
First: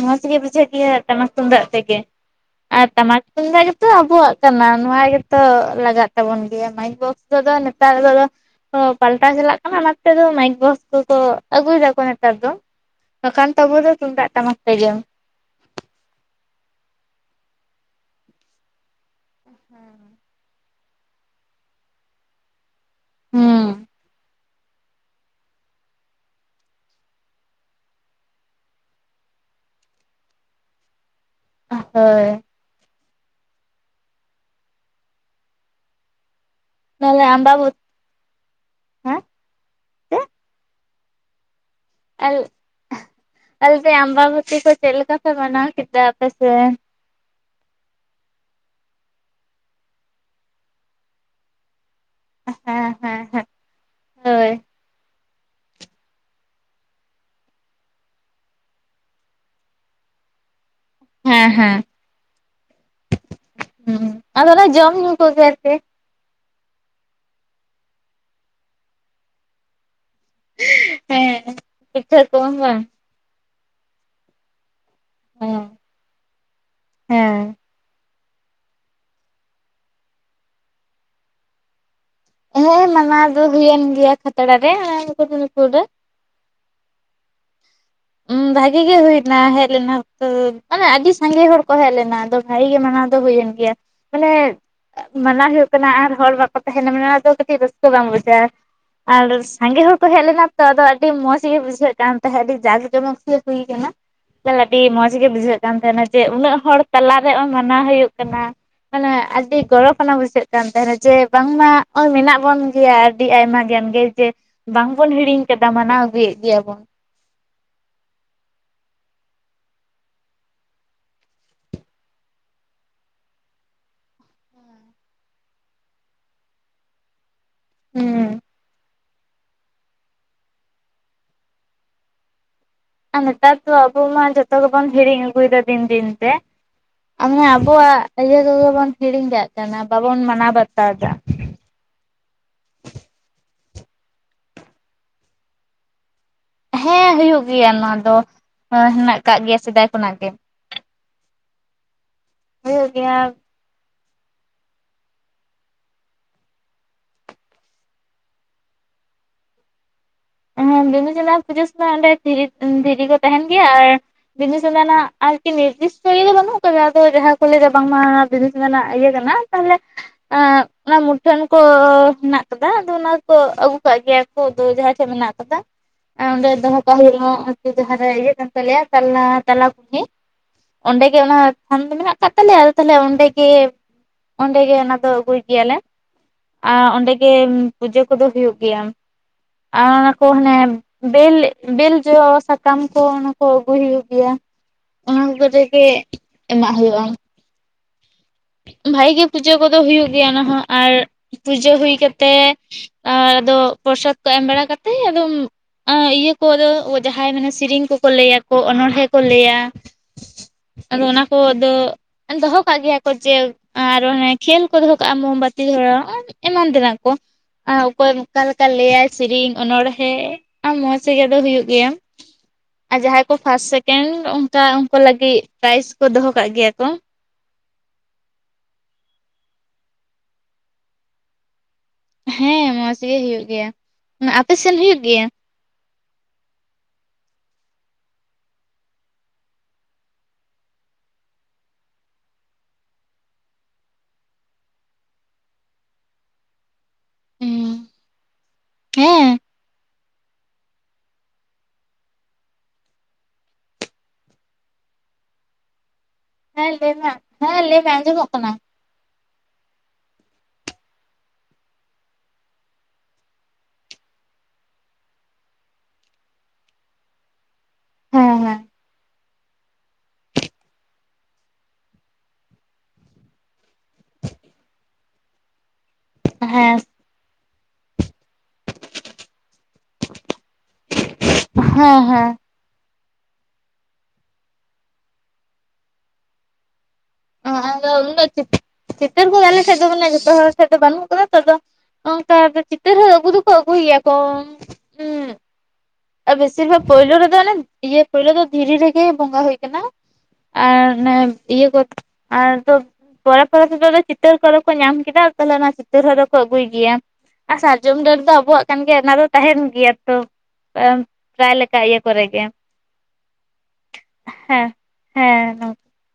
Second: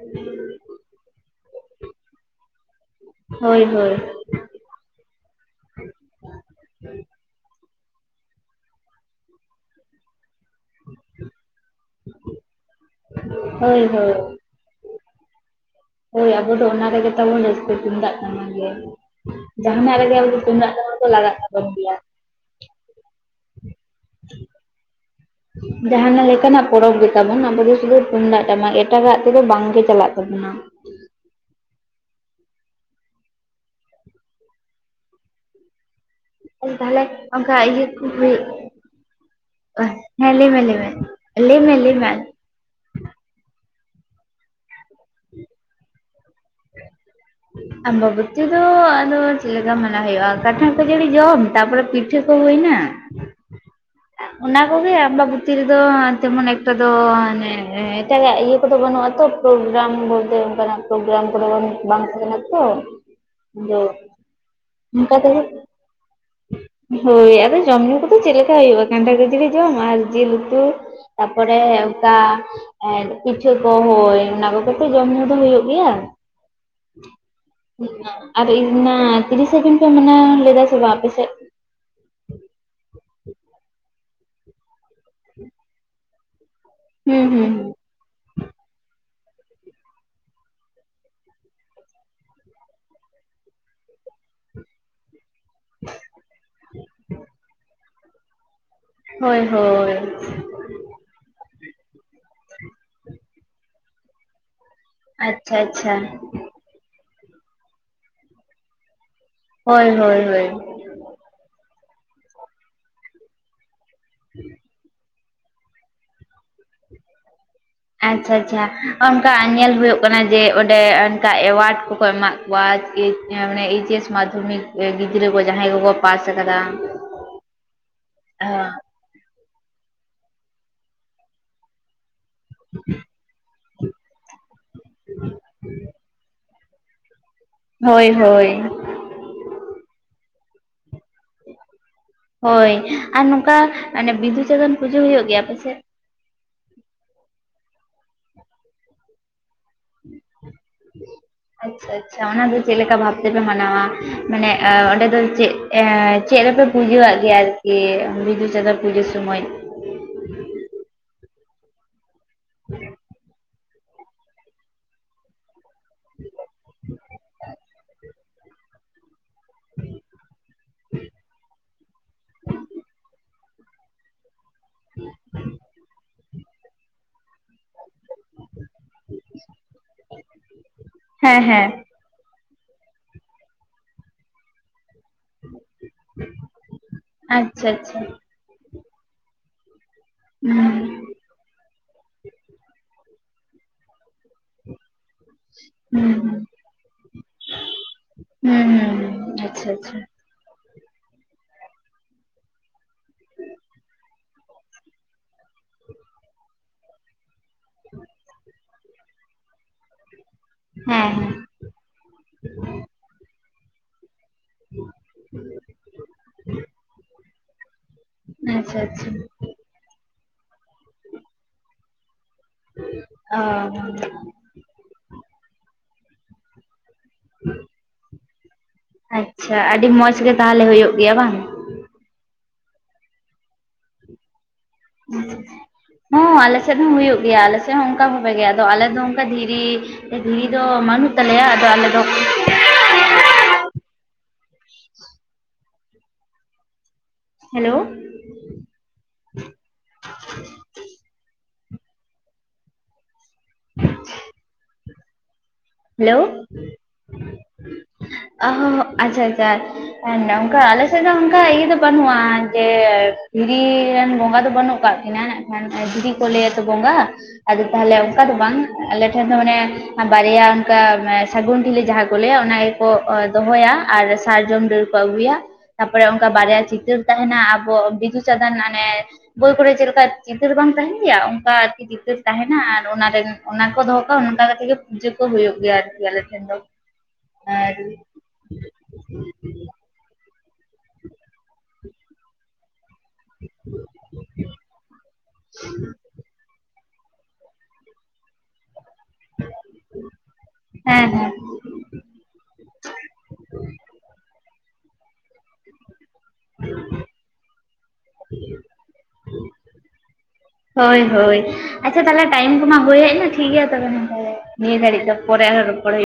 ᱢᱚᱸᱡᱽ ᱜᱮ ᱵᱩᱡᱷᱟᱹᱜ ᱜᱮ ᱴᱟᱢᱟᱠ ᱛᱩᱢᱫᱟᱜ ᱛᱮᱜᱮ ᱾ ᱟᱨ ᱴᱟᱢᱟᱠ ᱦᱳᱭ ᱛᱩᱢᱫᱟᱜ ᱜᱮᱛᱚ ᱦᱳᱭ ᱟᱵᱚᱣᱟᱜ ᱠᱟᱱᱟ ᱱᱚᱣᱟ ᱜᱮᱛᱚ ᱞᱟᱜᱟᱜ ᱛᱟᱵᱚᱱ ᱜᱮᱭᱟ, ᱢᱟᱭᱤᱠ ᱵᱚᱠᱥ ᱛᱮᱫᱚ ᱱᱮᱛᱟᱨ ᱫᱚ ᱯᱟᱞᱴᱟᱣ ᱪᱟᱞᱟᱜ ᱠᱟᱱᱟ ᱚᱱᱟᱛᱮ ᱫᱚ ᱢᱟᱭᱤᱠ ᱵᱚᱠᱥ ᱠᱚᱠᱚ ᱟᱹᱜᱩᱭ ᱫᱟᱠᱚ ᱱᱮᱛᱟᱨ ᱫᱚ ᱾ ᱵᱟᱠᱷᱟᱱ ᱛᱟᱵᱚ ᱦᱳᱭ ᱫᱚ ᱦᱳᱭ ᱛᱩᱢᱫᱟᱜ ᱴᱟᱢᱟᱠ ᱛᱮᱜᱮᱢ ᱾ ᱦᱳᱭ ᱟᱵᱚ ᱫᱚ ᱚᱱᱟ ᱨᱮᱜᱮ ᱛᱟᱵᱚᱱ ᱨᱟᱹᱥᱠᱟᱹ ᱛᱩᱢᱫᱟᱜ ᱴᱟᱢᱟᱜ ᱜᱮ ᱾ ᱡᱟᱦᱟᱱᱟᱜ ᱨᱮᱜᱮ ᱟᱵᱚ ᱫᱚ ᱛᱩᱢᱫᱟᱜ ᱴᱟᱢᱟᱠ ᱫᱚ ᱞᱟᱜᱟᱜ ᱛᱟᱵᱚᱱ ᱜᱮᱭᱟᱢ ᱾ ᱦᱩᱸ ᱾ [inaudible] ᱡᱟᱦᱟᱸ ᱞᱮᱠᱟᱱᱟᱜ ᱯᱚᱨᱚᱵᱽ ᱜᱮ ᱛᱟᱵᱚᱱ ᱟᱵᱚ ᱫᱚ ᱥᱩᱫᱷᱩ ᱛᱩᱢᱫᱟᱜ ᱴᱟᱢᱟᱠ ᱮᱴᱟᱜᱟᱜ ᱛᱮᱫᱚ ᱵᱟᱝ ᱜᱮ ᱪᱟᱞᱟᱜ ᱛᱟᱵᱚᱱᱟ᱾ ᱾ ᱦᱳᱭ ᱾ ᱛᱟᱦᱚᱞᱮ ᱛᱟᱦᱞᱮ ᱚᱱᱠᱟ ᱟᱢᱵᱟᱵᱚᱛᱤ ᱤᱭᱟᱹ ᱦᱳᱭ᱾ ᱦᱮᱸ ᱪᱮᱫ ᱦᱮᱸ ᱞᱟᱹᱭ ᱢᱮ, ᱞᱟᱹᱭ ᱢᱮ, ᱞᱟᱹᱭ ᱢᱮ, ᱞᱟᱹᱭ ᱢᱮ ᱾ [inaudible] ᱟᱢᱵᱟᱵᱩᱛᱤ ᱠᱚ ᱪᱮᱫ ᱞᱮᱠᱟ ᱯᱮ ᱢᱟᱱᱟᱣ ᱠᱮᱫᱟ ᱟᱯᱮ ᱥᱮᱫ? [inaudible] ᱟᱢᱵᱟᱵᱩᱛᱤ ᱫᱚ ᱟᱫᱚ ᱪᱮᱫ ᱞᱮᱠᱟ ᱢᱟᱱᱟᱣ ᱦᱩᱭᱩᱜᱼᱟ, ᱠᱟᱱᱴᱷᱟᱲ ᱠᱷᱟᱹᱡᱟᱹᱲᱤ ᱡᱚᱢ ᱛᱟᱯᱚᱨᱮ ᱯᱤᱴᱷᱟᱹ ᱠᱚ ᱦᱩᱭᱱᱟ ᱾ ᱦᱮᱸ ᱦᱮᱸ ᱦᱮᱸ ᱦᱳᱭ ᱚᱱᱟ ᱠᱚᱜᱮ ᱟᱢᱵᱟᱵᱩᱛᱤ ᱨᱮᱫᱚ ᱛᱮᱢᱚᱱ ᱮᱠᱴᱟ ᱫᱚ, ᱚᱱᱮ ᱮᱴᱟᱜᱟᱜ ᱤᱭᱟᱹ ᱠᱚᱫᱚ ᱵᱟᱹᱱᱩᱜᱼᱟ ᱛᱚ ᱾ ᱯᱨᱳᱜᱨᱟᱢ ᱵᱚᱞᱛᱮ ᱚᱱᱠᱟᱱᱟᱜ ᱯᱨᱳᱜᱨᱟᱢ ᱠᱚᱫᱚ ᱦᱮᱸ ᱡᱟᱱᱤᱡ ᱦᱮᱸ ᱵᱟᱝ ᱛᱟᱦᱮᱸ ᱠᱟᱱᱟ ᱛᱚ᱾ ᱟᱫᱚ ᱦᱩᱸ ᱟᱫᱚ ᱚᱱᱟ ᱡᱚᱢ ᱧᱩ ᱚᱝᱠᱟ ᱛᱮᱜᱮ᱾ ᱠᱚᱜᱮ ᱟᱨᱠᱤ ᱦᱳᱭ ᱟᱫᱚ ᱡᱚᱢ ᱧᱩ ᱠᱚᱫᱚ ᱪᱮᱫ ᱞᱮᱠᱟ ᱦᱩᱭᱩᱜᱼᱟ ᱠᱟᱱᱴᱷᱟᱲ ᱠᱷᱟᱹᱡᱟᱹᱲᱤ ᱡᱚᱢ ᱟᱨ ᱡᱤᱞ ᱩᱛᱩ᱾ ᱦᱮᱸ ᱛᱟᱯᱚᱨᱮ ᱚᱱᱠᱟ ᱯᱤᱴᱷᱟᱹ ᱠᱚ ᱵᱟᱝ ᱯᱤᱴᱷᱟᱹ ᱠᱚ ᱦᱳᱭ ᱚᱱᱟ ᱠᱚᱜᱮ᱾ ᱛᱚ ᱡᱚᱢ ᱧᱩ ᱫᱚ ᱦᱩᱭᱩᱜ ᱦᱮᱸ ᱜᱮᱭᱟ᱾ ᱦᱮᱸ ᱟᱨ ᱤᱧ ᱢᱟ ᱛᱤᱨᱤᱥᱟ ᱡᱩᱱ ᱯᱮ ᱢᱟᱱᱟᱣ ᱞᱮᱫᱟ ᱥᱮ ᱵᱟᱝ ᱟᱯᱮ ᱥᱮᱫ? ᱦᱮᱸ ᱢᱟᱱᱟᱣ ᱫᱚ ᱦᱩᱭᱮᱱ ᱜᱮᱭᱟ ᱠᱷᱟᱛᱲᱟ ᱨᱮ ᱟᱨ ᱢᱩᱠᱩᱴᱢᱩᱱᱤᱯᱩᱨ ᱨᱮ᱾ ᱦᱩᱸ ᱦᱩᱸ ᱦᱩᱸ᱾ ᱩᱸ ᱵᱷᱟᱜᱮ ᱜᱮ ᱦᱩᱭᱱᱟ ᱦᱮᱡ ᱞᱮᱱᱟ ᱠᱚ, ᱢᱟᱱᱮ ᱟᱹᱰᱤ ᱥᱟᱸᱜᱮ ᱦᱚᱲ ᱠᱚ ᱦᱮᱡ ᱞᱮᱱᱟ ᱟᱫᱚ ᱵᱷᱟᱜᱮ ᱜᱮ ᱢᱟᱱᱟᱣ ᱫᱚ ᱦᱩᱭᱮᱱ ᱜᱮᱭᱟ ᱢᱟᱱᱮ ᱢᱟᱱᱟᱣ ᱦᱩᱭᱩᱜ ᱠᱟᱱᱟ ᱟᱨ ᱦᱚᱲ ᱵᱟᱠᱚ ᱛᱟᱦᱮᱱᱟ ᱢᱟᱱᱮ ᱚᱱᱟ ᱫᱚ ᱠᱟᱹᱴᱤᱡ ᱨᱟᱹᱥᱠᱟᱹ ᱵᱟᱝ ᱵᱩᱡᱷᱟᱹᱜ-ᱟ᱾ ᱟᱨ ᱦᱳᱭ ᱥᱟᱸᱜᱮ ᱦᱳᱭ ᱦᱚᱲ ᱠᱚ ᱦᱮᱡ ᱞᱮᱱᱟ ᱛᱚ ᱟᱫᱚ ᱟᱹᱰᱤ ᱢᱚᱸᱡᱽ ᱜᱮ ᱵᱩᱡᱷᱟᱹᱜ ᱠᱟᱱ ᱛᱟᱦᱮᱸᱜ ᱟᱹᱰᱤ ᱡᱟᱠ ᱡᱚᱢᱚᱠ ᱜᱮ ᱦᱩᱭ ᱠᱟᱱᱟ᱾ ᱛᱟᱦᱞᱮ ᱟᱹᱰᱤ ᱢᱚᱸᱡᱽ ᱜᱮ ᱟᱪᱪᱷᱟ ᱵᱩᱡᱷᱟᱹᱜ ᱠᱟᱱ ᱟᱪᱪᱷᱟ ᱛᱟᱦᱮᱱᱟ ᱡᱮ ᱩᱱᱟᱹᱜ ᱦᱚᱲ᱾ ᱛᱟᱞᱟᱨᱮ ᱚᱭ ᱢᱟᱱᱟᱣ ᱦᱩᱭᱩᱜ ᱠᱟᱱᱟ ᱢᱟᱱᱮ ᱟᱹᱰᱤ ᱦᱳᱭ ᱜᱚᱨᱚᱵᱽ ᱟᱱᱟ ᱦᱳᱭ ᱵᱩᱡᱷᱟᱹᱜ ᱦᱳᱭ ᱠᱟᱱ ᱛᱟᱦᱮᱱᱟ᱾ ᱡᱮ ᱵᱟᱝᱢᱟ ᱦᱚᱸᱜ-ᱚᱭ ᱢᱮᱱᱟᱜ ᱵᱚᱱ ᱜᱮᱭᱟ ᱟᱹᱰᱤ ᱟᱭᱢᱟ ᱜᱟᱱ ᱜᱮ ᱡᱮ ᱵᱟᱝᱵᱚᱱ ᱦᱤᱲᱤᱧ ᱠᱮᱫᱟ ᱢᱟᱱᱟᱣ ᱟᱹᱜᱩᱭᱮᱫ ᱜᱮᱭᱟ ᱵᱚᱱ᱾ ᱟᱪᱪᱷᱟ ᱟᱪᱪᱷᱟ ᱚᱱᱠᱟ ᱧᱮᱞ ᱦᱩᱭᱩᱜ ᱠᱟᱱᱟ ᱡᱮ ᱚᱸᱰᱮ ᱚᱱᱠᱟ ᱮᱣᱟᱨᱰ ᱠᱚᱠᱚ ᱮᱢᱟᱜ ᱠᱚᱣᱟ ᱮᱪ ᱢᱟᱱᱮ ᱮᱭᱤᱪ ᱮᱥ ᱢᱟᱫᱽᱫᱷᱚᱢᱤᱠ ᱜᱤᱫᱽᱨᱟᱹ ᱠᱚ ᱡᱟᱦᱟᱸᱭ ᱠᱚᱠᱚ ᱯᱟᱥ ᱟᱠᱟᱫᱟ᱾ ᱦᱩᱸ᱾ [inaudible] ᱟᱨ ᱱᱮᱛᱟᱨ ᱫᱚ ᱟᱵᱚ ᱢᱟ ᱡᱚᱛᱚ ᱜᱮᱵᱚᱱ ᱦᱤᱲᱤᱧ ᱟᱹᱜᱩᱭᱮᱫᱟ ᱫᱤᱱ ᱫᱤᱱ ᱛᱮ, [unintelligible] ᱟᱵᱚᱣᱟᱜ ᱦᱳᱭ ᱤᱭᱟᱹ ᱦᱳᱭ ᱠᱚᱜᱮ ᱵᱚᱱ ᱦᱤᱲᱤᱧ ᱠᱟᱜ ᱠᱟᱱᱟ ᱵᱟᱵᱚᱱ ᱢᱟᱱᱟᱣ ᱵᱟᱛᱟᱣ ᱮᱫᱟ᱾ ᱦᱳᱭ ᱟᱨ ᱱᱚᱝᱠᱟ ᱚᱱᱮ ᱵᱤᱫᱩ-ᱪᱟᱸᱫᱟᱱ ᱯᱩᱡᱟᱹ ᱦᱩᱭᱩᱜ ᱜᱮᱭᱟ ᱟᱯᱮ ᱥᱮᱫ? ᱦᱮᱸ ᱦᱩᱭᱩᱜ ᱜᱮᱭᱟ ᱱᱚᱣᱟ ᱫᱚ, ᱦᱳᱭ ᱦᱮᱱᱟᱜ ᱠᱟᱜ ᱜᱮᱭᱟ ᱥᱮᱫᱟᱭ ᱠᱷᱚᱱᱟᱜ ᱜᱮ᱾ ᱟᱪᱪᱷᱟ ᱟᱪᱪᱷᱟ ᱚᱱᱟ ᱫᱚ ᱪᱮᱫ ᱦᱩᱭᱩᱜ ᱞᱮᱠᱟ ᱜᱮᱭᱟ ᱵᱷᱟᱵᱽ ᱛᱮᱯᱮ ᱢᱟᱱᱟᱣᱟ? ᱢᱟᱱᱮ ᱮ ᱚᱸᱰᱮ ᱫᱚ ᱪᱮᱫ ᱮᱸ ᱪᱮᱫ ᱨᱮᱯᱮ ᱯᱩᱡᱟᱹᱣᱟᱜ ᱜᱮᱭᱟ ᱟᱨᱠᱤ ᱵᱤᱫᱩ-ᱪᱟᱸᱫᱟ ᱯᱩᱡᱟᱹ ᱥᱩᱢᱟᱹᱭ? ᱦᱮᱸ ᱵᱤᱫᱩ-ᱪᱟᱸᱫᱟᱱ ᱯᱩᱡᱟᱹ ᱥᱩᱢᱟᱹᱭ ᱚᱸᱰᱮ ᱫᱷᱤᱨᱤ ᱫᱷᱤᱨᱤ ᱠᱚ ᱛᱟᱦᱮᱱ ᱜᱮᱭᱟ ᱟᱨ ᱵᱤᱫᱩ-ᱪᱟᱸᱫᱟᱱᱟᱜ ᱟᱨᱠᱤ ᱱᱤᱨᱫᱤᱥᱴᱚ ᱤᱭᱟᱹ ᱫᱚ ᱵᱟᱹᱱᱩᱜ ᱟᱠᱟᱫᱟ, ᱟᱫᱚ ᱡᱟᱦᱟᱸ ᱠᱚ ᱞᱟᱹᱭᱫᱟ ᱵᱟᱝᱢᱟ ᱵᱤᱫᱩ ᱪᱟᱸᱫᱟᱱᱟᱜ ᱤᱭᱟᱹ ᱠᱟᱱᱟ ᱛᱟᱦᱚᱞᱮ ᱮᱜ ᱚᱱᱟ ᱢᱩᱴᱷᱟᱹᱱ ᱠᱚ ᱦᱮᱱᱟᱜ ᱟᱠᱟᱫᱟ ᱟᱫᱚ ᱚᱱᱟ ᱠᱚ ᱟᱹᱜᱩ ᱠᱟᱜ ᱜᱮᱭᱟ ᱠᱚ ᱟᱫᱚ ᱡᱟᱦᱟᱸᱭ ᱴᱷᱮᱡ ᱢᱮᱱᱟᱜ ᱠᱟᱫᱟ, ᱟᱨ ᱚᱸᱰᱮ ᱫᱚᱦᱚ ᱠᱟᱜ ᱦᱩᱭᱩᱜᱼᱟ᱾ ᱡᱟᱦᱟᱸ ᱨᱮ ᱤᱭᱟᱹ ᱠᱟᱱ ᱛᱟᱞᱮᱭᱟ ᱛᱟᱞᱟ ᱛᱟᱞᱟ ᱠᱩᱞᱦᱤ, ᱚᱸᱰᱮ ᱜᱮ ᱦᱮᱸ ᱚᱱᱟ ᱦᱮᱸ ᱛᱷᱟᱱ ᱫᱚ ᱢᱮᱱᱟᱜ ᱠᱟᱜ ᱛᱟᱞᱮᱭᱟ ᱟᱫᱚ ᱛᱟᱞᱦᱮ ᱚᱸᱰᱮ ᱜᱮ, ᱚᱸᱰᱮ ᱜᱮ ᱚᱱᱟ ᱫᱚ ᱟᱹᱜᱩᱭ ᱜᱮᱭᱟᱞᱮ ᱟᱨ ᱚᱸᱰᱮ ᱜᱮ ᱟᱪᱪᱷᱟ ᱟᱪᱪᱷᱟ ᱯᱩᱡᱟᱹ ᱠᱚᱫᱚ ᱦᱩᱭᱩᱜ ᱜᱮᱭᱟ᱾ ᱟᱨ ᱚᱱᱟ ᱠᱚ ᱦᱟᱱᱮ ᱦᱩᱸ ᱵᱮᱞ ᱵᱮᱞ ᱡᱚ ᱥᱟᱠᱟᱢ ᱠᱚ ᱚᱱᱟ ᱠᱚ ᱟᱹᱜᱩᱭ ᱦᱩᱭᱩᱜ ᱜᱮᱭᱟ᱾ ᱚᱱᱟ ᱠᱚ ᱠᱚᱛᱮ ᱜᱮ ᱮᱢᱟᱜ ᱦᱩᱭᱩᱜᱼᱟ᱾ ᱦᱩᱸ ᱦᱩᱸ ᱦᱩᱸ ᱵᱷᱟᱜᱤ ᱜᱮ ᱯᱩᱡᱟᱹ ᱟᱪᱪᱷᱟ ᱟᱪᱪᱷᱟ᱾ [unintelligible] ᱚᱱᱟ ᱦᱚᱸ ᱟᱨ ᱯᱩᱡᱟᱹ ᱦᱩᱭ ᱠᱟᱛᱮ ᱟᱨ ᱟᱫᱚ ᱯᱨᱚᱥᱟᱫ ᱠᱚ ᱮᱢ ᱵᱟᱲᱟ ᱠᱟᱛᱮᱜ ᱟᱫᱚᱢ ᱤᱭᱟᱹ ᱠᱚ ᱫᱚ ᱡᱟᱦᱟᱸᱭ ᱢᱟᱱᱮ ᱥᱤᱨᱤᱧ ᱠᱚᱠᱚ ᱞᱟᱹᱭᱟᱠᱚ ᱚᱱᱚᱬᱦᱮᱸᱫ ᱠᱚ ᱞᱟᱹᱭᱟ ᱟᱫᱚ ᱦᱮᱸ ᱚᱱᱟ ᱠᱚ ᱦᱮᱸ ᱫᱚ ᱮ ᱫᱚᱦᱚ ᱠᱟᱜ ᱜᱮᱭᱟ ᱠᱚ ᱡᱮ ᱟᱨ ᱚᱱᱮ ᱠᱷᱮᱞ ᱠᱚ ᱫᱚᱦᱚ ᱠᱟᱜᱼᱟ ᱢᱳᱢᱵᱟᱹᱛᱤ ᱫᱷᱚᱨᱟᱣ ᱟᱨ ᱮᱢᱟᱱ ᱛᱮᱱᱟᱜ ᱠᱚ᱾ ᱟᱨ ᱚᱠᱚᱭ ᱚᱠᱟ ᱞᱮᱠᱟ ᱟᱪᱪᱷᱟ ᱞᱟᱹᱭᱟᱭ ᱟᱪᱪᱷᱟ ᱥᱤᱨᱤᱧ ᱚᱱᱚᱬᱦᱮᱸᱫ ᱟ ᱢᱚᱸᱡᱽ ᱜᱮ ᱟᱫᱚ ᱦᱩᱭᱩᱜ ᱜᱮᱭᱟ᱾ ᱟᱨ ᱡᱟᱦᱟᱸᱭ ᱠᱚ ᱯᱷᱟᱥᱴ ᱥᱮᱠᱮᱱᱰ ᱚ ᱚᱱᱠᱟ ᱩᱱᱠᱩ ᱞᱟᱹᱜᱤᱫ ᱯᱨᱟᱭᱤᱡᱽ ᱠᱚ ᱫᱚᱦᱚ ᱠᱟᱜ ᱜᱮᱭᱟ ᱠᱚ᱾ [inaudible] ᱟᱪᱪᱷᱟ ᱟᱹᱰᱤ ᱢᱚᱸᱡᱷᱽ ᱜᱮᱤ ᱛᱟᱦᱚᱞᱮ ᱦᱩᱭᱩᱼᱜ ᱜᱮᱭᱟ ᱵᱟᱝ? ᱦᱮᱸ ᱢᱚᱸᱡᱽᱜᱤ ᱦᱩᱭᱩᱜ ᱜᱮᱭᱟ᱾ ᱟᱯᱮᱮᱥᱮᱱ ᱦᱩᱭᱩᱜ ᱜᱮᱭᱟ ᱦᱚᱸ ᱟᱞᱮ ᱥᱮᱫ ᱦᱚᱸ ᱦᱩᱭᱩᱼᱜ ᱜᱮᱭᱟ᱾ ᱟᱞᱮᱮᱥᱮᱫ ᱦᱚᱸ ᱚᱱᱠᱟ ᱵᱷᱽᱟᱜᱮ ᱜᱮ, ᱟᱫᱚ ᱟᱞᱮ ᱫᱚ ᱚᱱᱠᱟ ᱫᱷᱤᱨᱤ ᱫᱷᱽᱤᱨᱤ ᱫᱚ ᱵᱟᱹᱱᱩᱜ ᱛᱟᱞᱮᱭᱟ᱾ ᱟᱫᱚ ᱟᱞᱮ ᱫᱚ ᱦᱮᱞᱳ? ᱦᱮᱸ [inaudible] ᱦᱮᱞᱳ? ᱦᱮᱸ ᱞᱟᱟᱹᱭᱢᱮ ᱾ᱦᱮᱸ ᱞᱟᱟᱹᱭᱢᱮ᱿ ᱟᱸᱡᱚᱢᱚᱜ ᱠᱟᱱᱟ᱾ ᱟᱪᱪᱷᱟ, ᱟᱪᱪᱷᱟ ᱦ ᱱᱚᱝᱠᱟ ᱟᱞᱮ ᱥᱮᱫ ᱫᱚ ᱚᱱᱠᱟ ᱤᱭᱟᱹ ᱫᱚ ᱵᱟᱹᱱᱩᱜᱼᱟ᱾ ᱡᱮ ᱫᱷᱽᱤᱨᱤ ᱨᱮᱱ ᱵᱚᱸᱜᱟ ᱫᱚ ᱵᱟᱹᱱᱩᱜ ᱠᱟᱜ ᱮᱱᱟ ᱱᱟᱜ ᱠᱷᱟᱱ ᱫᱷᱽᱤᱨᱤ ᱠᱚ ᱞᱟᱹᱭᱟ ᱛᱚ ᱵᱚᱸᱜᱟ᱾ ᱟᱫᱚ ᱛᱟᱦᱚᱞᱮ ᱚᱱᱠᱟ ᱫᱚ ᱦᱮᱸ ᱦᱮᱸ ᱵᱟᱝ, ᱦᱮᱸ ᱟᱞᱮ ᱴᱷᱮᱱ ᱫᱚ ᱢᱟᱱᱮ ᱵᱟᱨᱭᱟ ᱚᱱᱠᱟ ᱥᱟᱹᱜᱩᱱ ᱰᱷᱽᱤᱞᱤ ᱡᱟᱦᱟᱸ ᱠᱚ ᱞᱟᱹᱭᱟ᱾ ᱚᱱᱟ ᱜᱮᱠᱚ ᱫᱚᱦᱚᱭᱼᱟ᱾ ᱟᱨ ᱥᱟᱨᱡᱚᱢ ᱰᱟᱹᱨ ᱠᱚ ᱟᱹᱜᱩᱭᱟ᱾ ᱛᱟᱯᱚᱨᱮ ᱚᱱᱠᱟ ᱦᱮᱸ ᱵᱟᱨᱭᱟ ᱦᱮᱸ ᱪᱤᱛᱟᱹᱨ ᱛᱟᱦᱮᱱᱟ ᱾ ᱟᱵᱚ ᱵᱤᱫᱩᱼ ᱪᱟᱸᱫᱟᱱ ᱟᱱᱮ ᱵᱳᱭ ᱠᱚᱨᱮ ᱪᱮᱫ ᱞᱮᱠᱟ ᱪᱤᱛᱟᱹᱨ ᱵᱟᱝ ᱛᱟᱦᱮᱱ ᱜᱮᱭᱟ᱾ ᱚᱱᱠᱟ ᱟᱨᱠᱤ ᱪᱤᱛᱟᱹᱨ ᱛᱟᱦᱮᱱᱟ᱾ ᱚᱱᱟᱨᱮ ᱚᱱᱟ ᱠᱚ ᱫᱚᱦᱚᱸ ᱠᱟᱜᱼᱟ᱾ ᱚᱱᱠᱟ ᱠᱟᱛᱮ ᱜᱮ ᱯᱩᱡᱟᱹ ᱠᱚ ᱦᱩᱭᱩᱜ ᱜᱮᱭᱟ᱾ ᱟᱨᱠᱤ ᱟᱞᱮ ᱴᱷᱮᱱ ᱫᱚ ᱚ ᱟᱨ ᱟᱫᱚ ᱪᱤᱛᱟᱹᱨ ᱠᱚ ᱜᱞᱮ ᱥᱮᱫ ᱫᱚ ᱡᱚᱛᱚ ᱦᱚᱲ ᱥᱮᱫ ᱵᱟᱹᱱᱩᱜ ᱛ ᱫᱚ ᱚᱱᱠᱟ ᱪᱤᱛᱟᱹᱨ ᱦᱚᱸ ᱦᱜᱩ ᱫᱚ-ᱠᱚ ᱟᱹᱜᱩᱭᱭᱟ᱾ ᱠᱚ ᱦᱮᱸ ᱦᱮᱸ ᱟᱨ ᱵᱮᱥᱤᱨ ᱵᱷᱟᱜᱽ ᱯᱳᱭᱞᱳ ᱨᱮᱫᱚ, ᱚᱱᱮ ᱤᱭᱟᱹ ᱯᱳᱭᱞᱳ ᱫᱚ ᱫᱷᱽᱤᱨᱤ ᱨᱮᱜᱮ, ᱵᱚᱸᱜᱟ ᱦᱩᱭ ᱟᱠᱟᱱᱟ᱾ ᱟᱨ ᱦᱮᱸ ᱦᱮᱸ ᱤᱭᱟᱹ ᱠᱚ ᱟᱨ ᱯᱚᱨ-ᱯᱚᱨ ᱛᱮᱫᱚ ᱪᱤᱛ ᱠᱚ ᱧᱟᱢ ᱠᱮᱫᱟ᱾ ᱟᱨ ᱛᱟᱦᱮᱸ ᱚᱱᱟ ᱛᱟᱹᱨ ᱫᱚᱠᱚ ᱟᱹᱜᱩᱭ ᱜᱮᱭᱟ᱾ ᱟᱨ ᱥᱟᱨᱡᱚᱢ ᱰᱟᱹᱨ ᱫᱚ, ᱟᱵᱚᱣᱟᱜ ᱠᱟᱱ ᱜᱮᱭᱟ᱾ ᱚᱱᱟ ᱫᱚ ᱛᱟᱦᱮᱱ ᱜᱮᱭᱟ ᱛᱚ᱾ ᱦᱳᱭ, ᱦᱳᱭ ᱯᱨᱟᱭ ᱞᱮᱠᱟ ᱤᱭᱟᱹ ᱟᱪᱪᱷᱟ ᱠᱚᱨᱮ ᱛᱟᱦᱚᱞᱮ ᱜᱮ ᱴᱤᱢ ᱠᱚᱢᱟ ᱦᱩᱭ ᱦᱮᱡ ᱮᱱᱟ ᱾ ᱴᱷᱤᱠ ᱜᱮᱭᱟ ᱛᱚᱵᱮᱮ ᱦᱮᱸ ᱱᱤᱭᱟᱹ ᱫᱷᱷᱟᱟᱹᱨᱤᱡ ᱫᱚ ᱯᱚᱨᱮ ᱟᱨᱦᱚᱚᱲ ᱦᱮᱸ ᱦᱩᱭᱩᱜᱼᱟ᱾